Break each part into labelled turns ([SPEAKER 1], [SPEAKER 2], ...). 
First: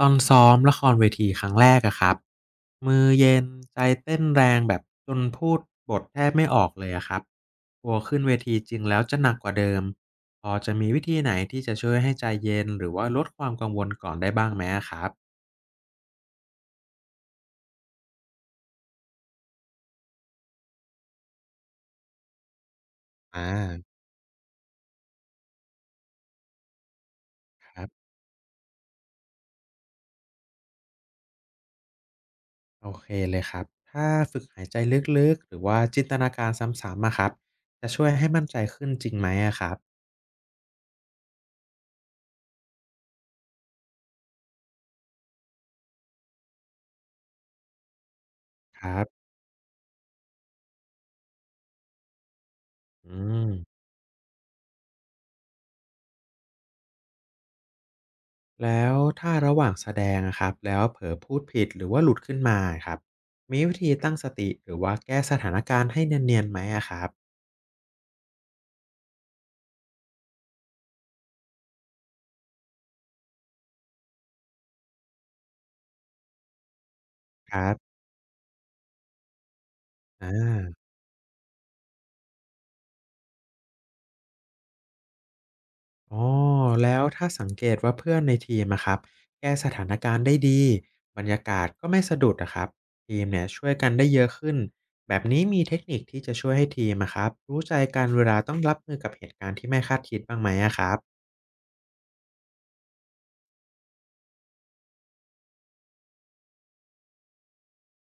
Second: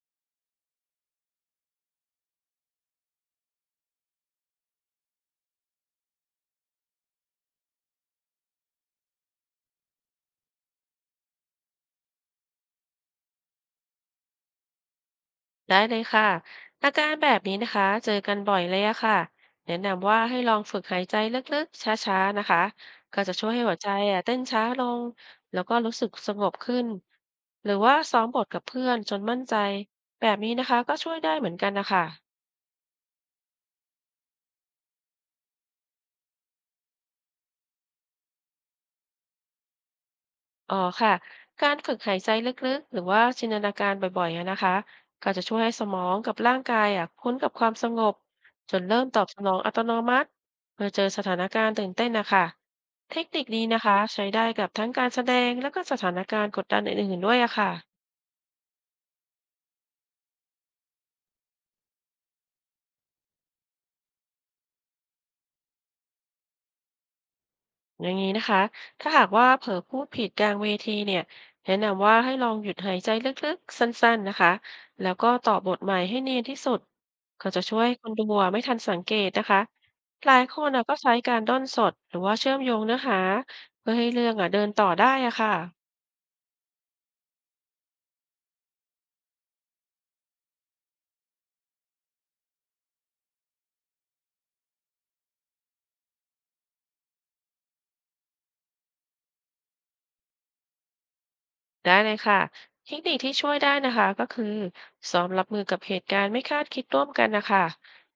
[SPEAKER 1] ตอนซ้อมละครเวทีครั้งแรกอะครับมือเย็นใจเต้นแรงแบบจนพูดบทแทบไม่ออกเลยอะครับกลัวขึ้นเวทีจริงแล้วจะหนักกว่าเดิมพอจะมีวิธีไหนที่จะช่วยให้ใจเย็นหรือว่าลดความกังวลก่อนได้บ้างไหมอะครับ
[SPEAKER 2] ได้เลยค่ะอาการแบบนี้นะคะเจอกันบ่อยเลยอะค่ะแนะนำว่าให้ลองฝึกหายใจลึกๆช้าๆนะคะ ก็จะ
[SPEAKER 1] อ่า
[SPEAKER 2] ช่วยให้หัวใจอะเต้นช้าลงแล้วก็รู้สึกสงบขึ้น หรื
[SPEAKER 1] ค
[SPEAKER 2] อ
[SPEAKER 1] รับ
[SPEAKER 2] ว่าซ้อมบทกับเพื่อนจนมั่นใจ แบบนี้นะคะก็ช่วยได้เหมือนกันนะคะ
[SPEAKER 1] โอเคเลยครับถ้าฝึกหายใจลึกๆหรือว่าจินตนาการซ้ำๆอะครับจะช่วยให้มั่นใจขึ้นจริงไหมอะครับ
[SPEAKER 2] อ๋อค่ะการฝึกหายใจลึกๆหรือว่าจินตนาการบ่อยๆอะนะคะก็จะช่วยให้สมองกับร่างกายอ่ะคุ้นกับความสงบจ
[SPEAKER 1] ค
[SPEAKER 2] น
[SPEAKER 1] รั
[SPEAKER 2] เริ่มตอบ
[SPEAKER 1] บ
[SPEAKER 2] สนองอัตโนมัติเมื่อเจอสถานการณ์ตื่นเต้นนะคะ
[SPEAKER 1] อื
[SPEAKER 2] เทคนิค
[SPEAKER 1] ม
[SPEAKER 2] นี้นะคะใช้ได้กับทั้งการแสดงแล้วก็สถานการณ์กดดันอื่นๆด้วยอะค่ะ
[SPEAKER 1] แล้วถ้าระหว่างแสดงอะครับแล้วเผลอพูดผิดหรือว่าหลุดขึ้นมาครับมีวิธีตั้งสติหรือว่าแก้สถานการณ์ให้เนียนๆไหมอะครับ
[SPEAKER 2] อย่างนี้นะคะ ถ้าหากว่าเผลอพูดผิดกลางเวทีเนี่ย แนะนำว่าให้ลองหยุดหายใจลึกๆสั้นๆนะคะ แล้วก็ตอบบทใหม่ให้เนียนที่สุด ก็
[SPEAKER 1] ค
[SPEAKER 2] จะ
[SPEAKER 1] รั
[SPEAKER 2] ช่
[SPEAKER 1] บ
[SPEAKER 2] วยคนดูอะไม่ทันสังเกตนะคะห
[SPEAKER 1] อา
[SPEAKER 2] ลายคนอะก็ใช้การด้นสดหรือว่าเชื่อมโยงเนื้อหาเพื่อให้เรื่องอ่ะเดินต่อได้อะค่ะ
[SPEAKER 1] อ๋อแล้วถ้าสังเกตว่าเพื่อนในทีมอะครับแก้สถานการณ์ได้ดีบรรยากาศก็ไม่สะดุดอะครับทีมเนี่ยช่วยกันได้เยอะขึ้นแบบนี้มีเทคนิคที่จะช่วยให้ทีมอะครับรู้ใจกันเวลาต้องรับมือกับเหตุการณ์ที่ไม่คาดคิดบ้างไหมอะครับ
[SPEAKER 2] ได้เลยค่ะเทคนิคที่ช่วยได้นะคะก็คือซ้อมรับมือกับเหตุการณ์ไม่คาดคิดร่วมกันนะคะ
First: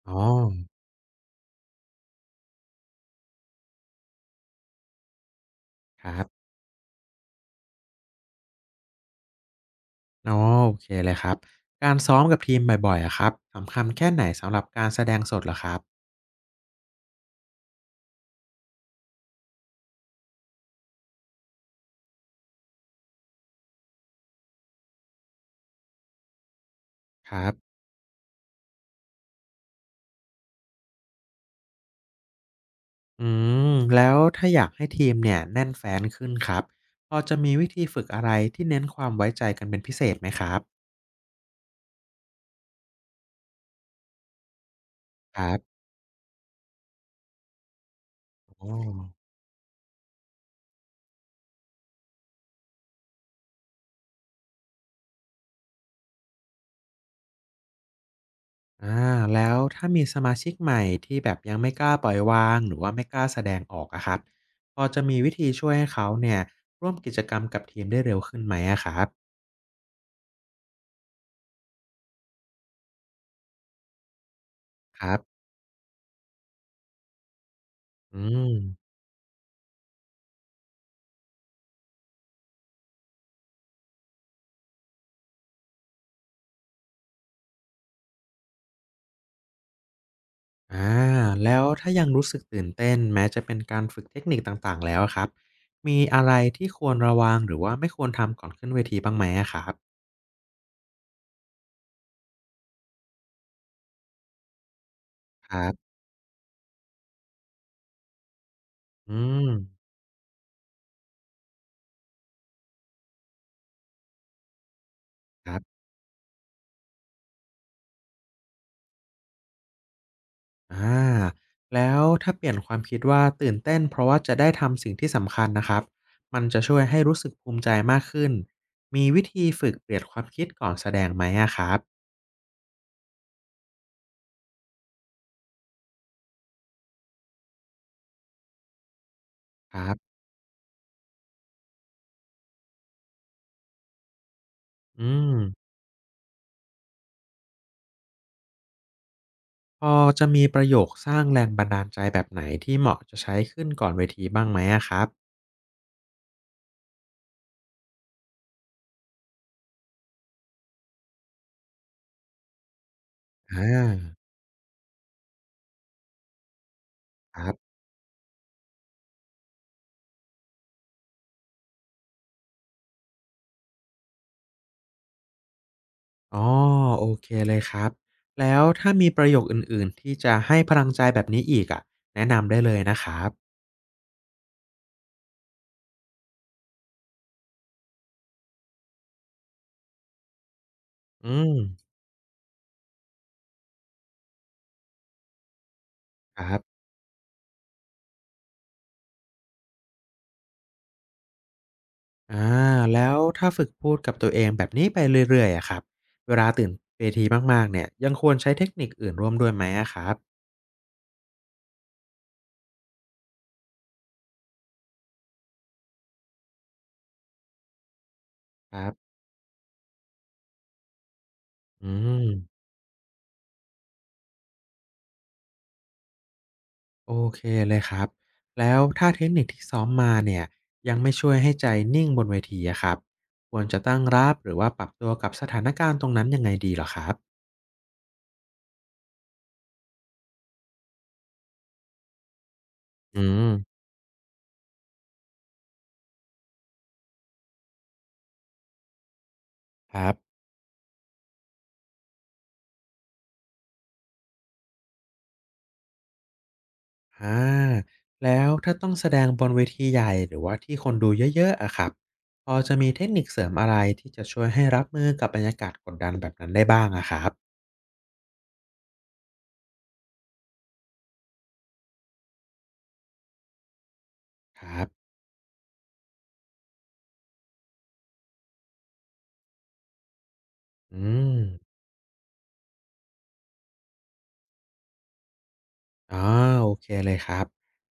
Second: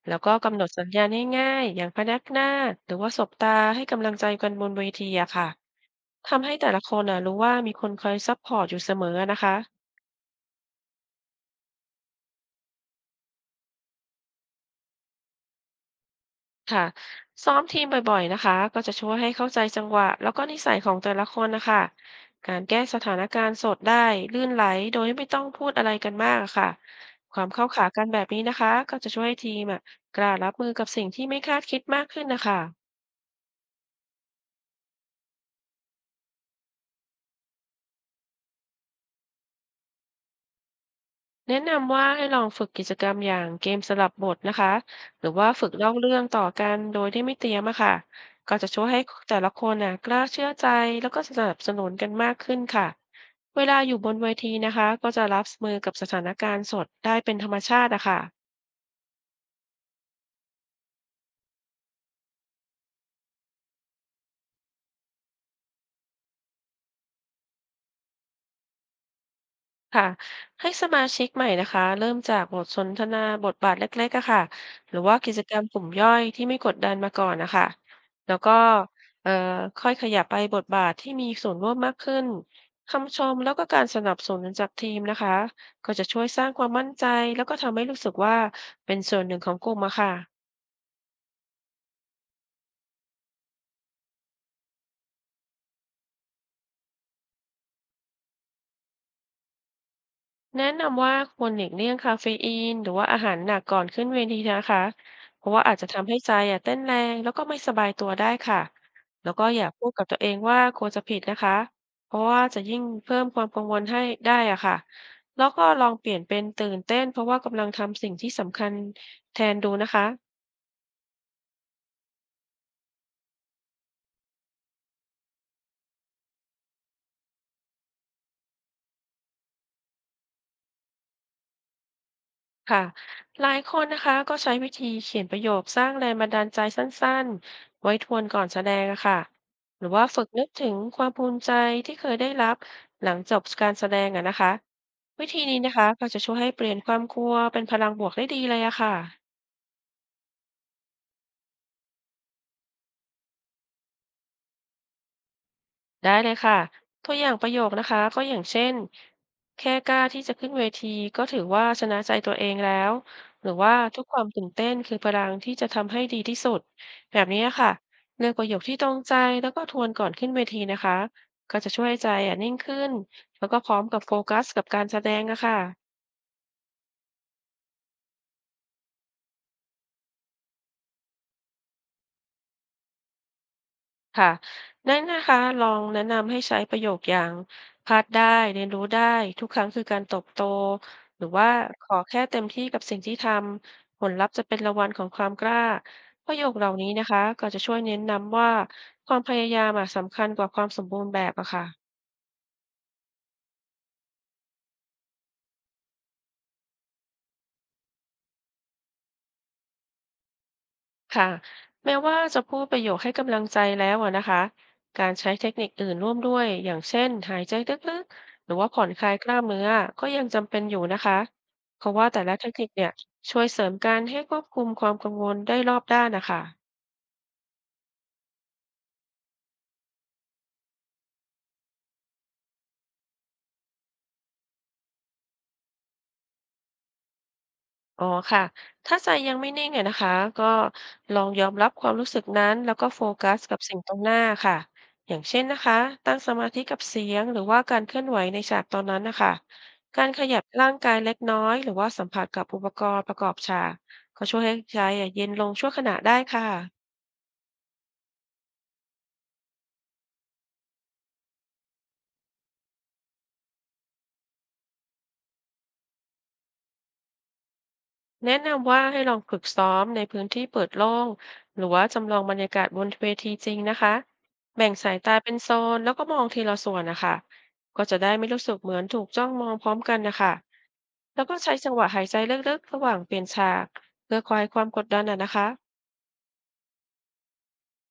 [SPEAKER 2] แล้
[SPEAKER 1] อ๋
[SPEAKER 2] ว
[SPEAKER 1] อ
[SPEAKER 2] ก็กำหนดสัญญาณง่ายๆอย่างพยักหน้าหรือว่าสบตาให้กำลังใจกันบนเวทีอะค่ะ
[SPEAKER 1] ครับ
[SPEAKER 2] ทำให้แต่ละคนน่ะรู้ว่ามีคนคอยซัพพอร์ตอยู่เสมอนะคะ
[SPEAKER 1] อ๋อโอเคเลยครับการซ้อมกับทีมบ่อยๆอะครับสำคัญแค่ไหนสำหรับการแสดงสดเหรอครับ
[SPEAKER 2] ค่ะซ้อมทีมบ่อยๆนะคะก็จะช่วยให้เข้าใจจังหวะแล้วก็นิสัยของแต่ละคนนะคะการแก้สถานการณ์สดได้ลื่นไหลโดยไม่ต้องพูดอะไรกันมากอะค่ะ
[SPEAKER 1] ค
[SPEAKER 2] ค
[SPEAKER 1] รั
[SPEAKER 2] วามเข้า
[SPEAKER 1] บ
[SPEAKER 2] ขากันแบบนี้นะคะก็จะช่วยให้ทีมอะกล้ารับมือกับสิ่งที่ไม่คาดคิดมากขึ้นนะคะ
[SPEAKER 1] อืมแล้วถ้าอยากให้ทีมเนี่ยแน่นแฟ้นขึ้นครับพอจะมีวิธีฝึกอะไรที่เน้นความไว้ใจกันเป็นพิเศษไหมครับ
[SPEAKER 2] แนะนำว่าให้ลองฝึกกิจกรรมอย่างเกมสลับบทนะคะหรือ
[SPEAKER 1] ค
[SPEAKER 2] ว่า
[SPEAKER 1] รั
[SPEAKER 2] ฝึก
[SPEAKER 1] บ
[SPEAKER 2] เล่าเรื่องต่อกันโดยที่ไม่เตรียมอะค่ะก็จะ
[SPEAKER 1] โอ้
[SPEAKER 2] ช่วยให้แต่ละคนน่ะกล้าเชื่อใจแล้วก็สนับสนุนกันมากขึ้นค่ะเวลาอยู่บนเวทีนะคะก็จะรับมือกับสถานการณ์สดได้เป็นธรรมชาติอะค่ะ
[SPEAKER 1] อ่าแล้วถ้ามีสมาชิกใหม่ที่แบบยังไม่กล้าปล่อยวางหรือว่าไม่กล้าแสดงออกอะครับพอจะมีวิธีช่วยให้เขาเนี่ยร่วมกิจกรรมกับทีมได้เร็วขึ้นไหมอะครับ
[SPEAKER 2] ค่ะให้สมาชิกใหม่นะคะเริ่มจากบทสนทนาบทบาทเล็กๆอะค่ะหรือ
[SPEAKER 1] ครั
[SPEAKER 2] ว่ากิจ
[SPEAKER 1] บ
[SPEAKER 2] กรรมกลุ่มย่อยที่ไม่กดดันมาก่อนนะคะ
[SPEAKER 1] อื
[SPEAKER 2] แล้วก็
[SPEAKER 1] ม
[SPEAKER 2] เอ่อค่อยขยับไปบทบาทที่มีส่วนร่วมมากขึ้นคำชมแล้วก็การสนับสนุนจากทีมนะคะก็จะช่วยสร้างความมั่นใจแล้วก็ทำให้รู้สึกว่าเป็นส่วนหนึ่งของกลุ่มอะค่ะ
[SPEAKER 1] อาแล้วถ้ายังรู้สึกตื่นเต้นแม้จะเป็นการฝึกเทคนิคต่างๆแล้วอะครับมีอะไรที่ควรระวังหรือว่าไม่ควรทำก่อนขึ้นเวทีบ้างไหมอะครับ
[SPEAKER 2] แนะนำว่าควรหลีกเลี่ยงคาเฟอีนหรือว่าอาหารหนักก่อนขึ้นเวทีนะคะเพ
[SPEAKER 1] ค
[SPEAKER 2] ราะว่า
[SPEAKER 1] รั
[SPEAKER 2] อาจจะ
[SPEAKER 1] บ
[SPEAKER 2] ทำให้ใจอ่ะเต้นแรงแล้วก็ไม่สบายตัวได้ค่ะ
[SPEAKER 1] อื
[SPEAKER 2] แล้วก็
[SPEAKER 1] ม
[SPEAKER 2] อย่าพูดกับตัวเองว่ากลัวจะผิดนะคะเพราะว่าจะยิ่งเพิ่มความกังวลให้ได้อ่ะค่ะแล้ว
[SPEAKER 1] ครั
[SPEAKER 2] ก็ล
[SPEAKER 1] บ
[SPEAKER 2] องเปลี่ยนเป็นตื่นเต้นเพราะว่ากำลังทำสิ่งที่สำคัญแทนดูนะคะ
[SPEAKER 1] อาแล้วถ้าเปลี่ยนความคิดว่าตื่นเต้นเพราะว่าจะได้ทำสิ่งที่สำคัญนะครับมันจะช่วยให้รู้สึกภูมิใจมากขึ้นมีวิธีฝึกเปลี่ยนความคิดก่อนแสดงไหมอะครับ
[SPEAKER 2] ค่ะหลายคนนะคะก็ใช้วิธีเขียนประโยคสร้างแรงบันดาลใจสั้นๆไว้ทวนก่อนแสดงอะค่ะ
[SPEAKER 1] ค
[SPEAKER 2] หรือ
[SPEAKER 1] รั
[SPEAKER 2] ว่า
[SPEAKER 1] บ
[SPEAKER 2] ฝึกนึกถึงความภูมิใจที่เคยได้รับหลังจบการแสดงอะนะคะ
[SPEAKER 1] อื
[SPEAKER 2] วิ
[SPEAKER 1] ม
[SPEAKER 2] ธีนี้นะคะก็จะช่วยให้เปลี่ยนความกลัวเป็นพลังบวกได้ดีเลยอะค่ะ
[SPEAKER 1] พอจะมีประโยคสร้างแรงบันดาลใจแบบไหนที่เหมาะจะใช้ขึ้นก่อนเวทีบ้างไหมอะครับ
[SPEAKER 2] ได้เลยค่ะตัวอย่างประโยคนะคะก็อย่างเช่นแค่กล้าที่จะขึ้นเวทีก็ถือว่าชนะใจตัวเองแล้วหรือ
[SPEAKER 1] อ
[SPEAKER 2] ว่าทุกค
[SPEAKER 1] า
[SPEAKER 2] วามตื่นเต้นคือพลังที่จะทำให้ดีที่สุดแบบ
[SPEAKER 1] ค
[SPEAKER 2] นี้
[SPEAKER 1] รั
[SPEAKER 2] ค่ะ
[SPEAKER 1] บ
[SPEAKER 2] เลือกประโยคที่ตรงใจแล้วก็ทวนก่อนขึ้นเวทีนะคะก็จะช่วยให้ใจอ่ะนิ่งขึ้นแล้วก็พร้อมกับโฟกัสกับการแสดงอะค่ะ
[SPEAKER 1] อ๋อโอเคเลยครับแล้วถ้ามีประโยคอื่นๆที่จะให้พลังใจแบบนี้อีกอะแนะนำได้เลยนะครับ
[SPEAKER 2] ค่ะนั่นนะคะลองแนะนำให้ใช้ประโยคอย่างพลาดได้เรียนรู้ได้ทุกครั้งคือการเติบโตหรื
[SPEAKER 1] อื
[SPEAKER 2] อว่า
[SPEAKER 1] ม
[SPEAKER 2] ขอแค่เต็มที่กับสิ่งที่ทำผลลัพธ์จะเป็นรางวัลของความกล้าประ
[SPEAKER 1] ค
[SPEAKER 2] โยค
[SPEAKER 1] รับ
[SPEAKER 2] เหล่านี้นะคะก็จะช่วยเน้นนำว่าความพยายามอะสำคัญกว่าความสมบูรณ์แบบอะค่ะ
[SPEAKER 1] อาแล้วถ้าฝึกพูดกับตัวเองแบบนี้ไปเรื่อยๆอะครับเวลาตื่นเวทีมากๆเนี่ยยังควรใช้เทคนิคอื่นร่วมด้วยไหมอะครับ
[SPEAKER 2] ค่ะแม้ว่าจะพูดประโยคให้กำลังใจแล้วอะนะคะการใช้เทคนิคอื่นร่วมด้วยอย่างเช่นหายใจลึกๆหรือว่า
[SPEAKER 1] ค
[SPEAKER 2] ผ่อ
[SPEAKER 1] รั
[SPEAKER 2] นคลา
[SPEAKER 1] บ
[SPEAKER 2] ยกล้ามเนื้อก็ยังจำเป็นอยู่นะคะเพ
[SPEAKER 1] อื
[SPEAKER 2] ราะว่าแต่ละเทค
[SPEAKER 1] ม
[SPEAKER 2] นิคเนี่ยช่วยเสริมการให้ควบคุมความกังวลได้รอบด้านนะคะ
[SPEAKER 1] โอเคเลยครับแล้วถ้าเทคนิคที่ซ้อมมาเนี่ยยังไม่ช่วยให้ใจนิ่งบนเวทีอะครับควรจะตั้งรับหรือว่าปรับตัวกับสถานการณ์ตรงนั้นยังไงดีเหรอครับ
[SPEAKER 2] อ๋อค่ะ ถ้าใจยังไม่นิ่งอะนะคะ ก็ลองยอมรับความรู้สึกนั้นแล้วก็โฟ
[SPEAKER 1] อื
[SPEAKER 2] กัส
[SPEAKER 1] ม
[SPEAKER 2] กับสิ่งตรงหน้าค่ะ อย่างเช่นนะคะ ตั้งสมาธิกับเสียงหรือว่าการเคลื่อนไหวในฉากตอนนั้นนะคะ
[SPEAKER 1] ค
[SPEAKER 2] การ
[SPEAKER 1] รับ
[SPEAKER 2] ขยับร่างกายเล็กน้อยหรือว่าสัมผัสกับอุปกรณ์ประกอบฉากก็ช่วยให้ใจอะเย็นลงชั่วขณะได้ค่ะ
[SPEAKER 1] อาแล้วถ้าต้องแสดงบนเวทีใหญ่หรือว่าที่คนดูเยอะๆอะครับพอจะมีเทคนิคเสริมอะไรที่จะช่วยให้รับมือกับบรรยากาศกดดันแบบนั้นได้บ้างอะครับ
[SPEAKER 2] แนะนำว่าให้ลองฝึกซ้อมในพื้นที่เปิดโล่งหรือว่าจำลองบรรยากาศบนเวทีจริงนะคะ
[SPEAKER 1] ค
[SPEAKER 2] แบ่ง
[SPEAKER 1] รั
[SPEAKER 2] สาย
[SPEAKER 1] บ
[SPEAKER 2] ตาเป็นโซนแล้วก็มองทีละส่วนนะคะก็จะได้ไม่รู้สึกเหมือนถูกจ้องมองพร้อมกันนะคะ
[SPEAKER 1] อื
[SPEAKER 2] แล้วก็ใช้จั
[SPEAKER 1] ม
[SPEAKER 2] งหวะหายใจลึกๆระหว่างเปลี่ยนฉากเพื่อคลายความกดดันอะนะคะ
[SPEAKER 1] อ๋อโอเคเลยครับ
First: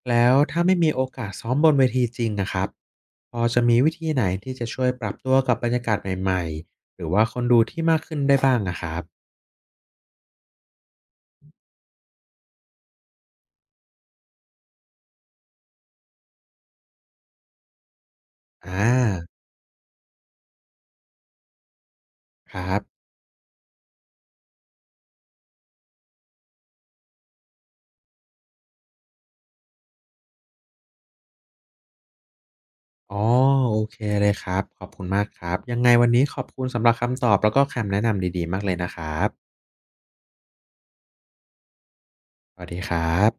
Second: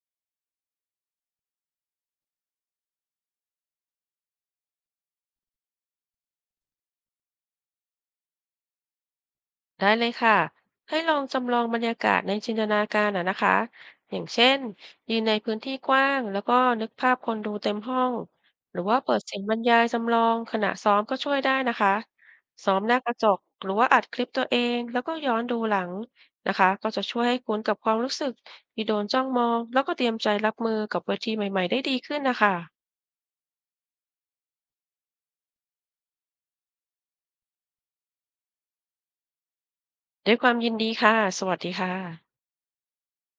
[SPEAKER 1] แล้วถ้าไม่มีโอกาสซ้อมบนเวทีจริงอะครับพอจะมีวิธีไหนที่จะช่วยปรับตัวกับบรรยากาศใหม่ๆหรือว่าคนดูที่มากขึ้นได้บ้างอะครับ
[SPEAKER 2] ได้เลยค่ะให้ลองจำลองบรรยากาศในจินตนาการอะนะคะอย่างเช่นยืนในพื้นที่กว้างแล้วก็นึกภาพคนดูเต็มห้อง
[SPEAKER 1] อ
[SPEAKER 2] หรือว่าเปิด
[SPEAKER 1] า
[SPEAKER 2] เสียงบรรยายจำลองขณะซ้อมก็ช่วยได้นะคะ
[SPEAKER 1] ค
[SPEAKER 2] ซ้อ
[SPEAKER 1] รั
[SPEAKER 2] ม
[SPEAKER 1] บ
[SPEAKER 2] หน้ากระจกหรือว่าอัดคลิปตัวเองแล้วก็ย้อนดูหลังนะคะก็จะช่วยให้คุ้นกับความรู้สึกที่โดนจ้องมองแล้วก็เตรียมใจรับมือกับเวทีใหม่ๆได้ดีขึ้นนะคะ
[SPEAKER 1] อ๋อโอเคเลยครับขอบคุณมากครับยังไงวันนี้ขอบคุณสำหรับคำตอบแล้วก็คำแนะนำดีๆมากเลยนะครับ
[SPEAKER 2] ด้วยความยินดีค่ะสวัสดีค่ะ
[SPEAKER 1] สวัสดีครับ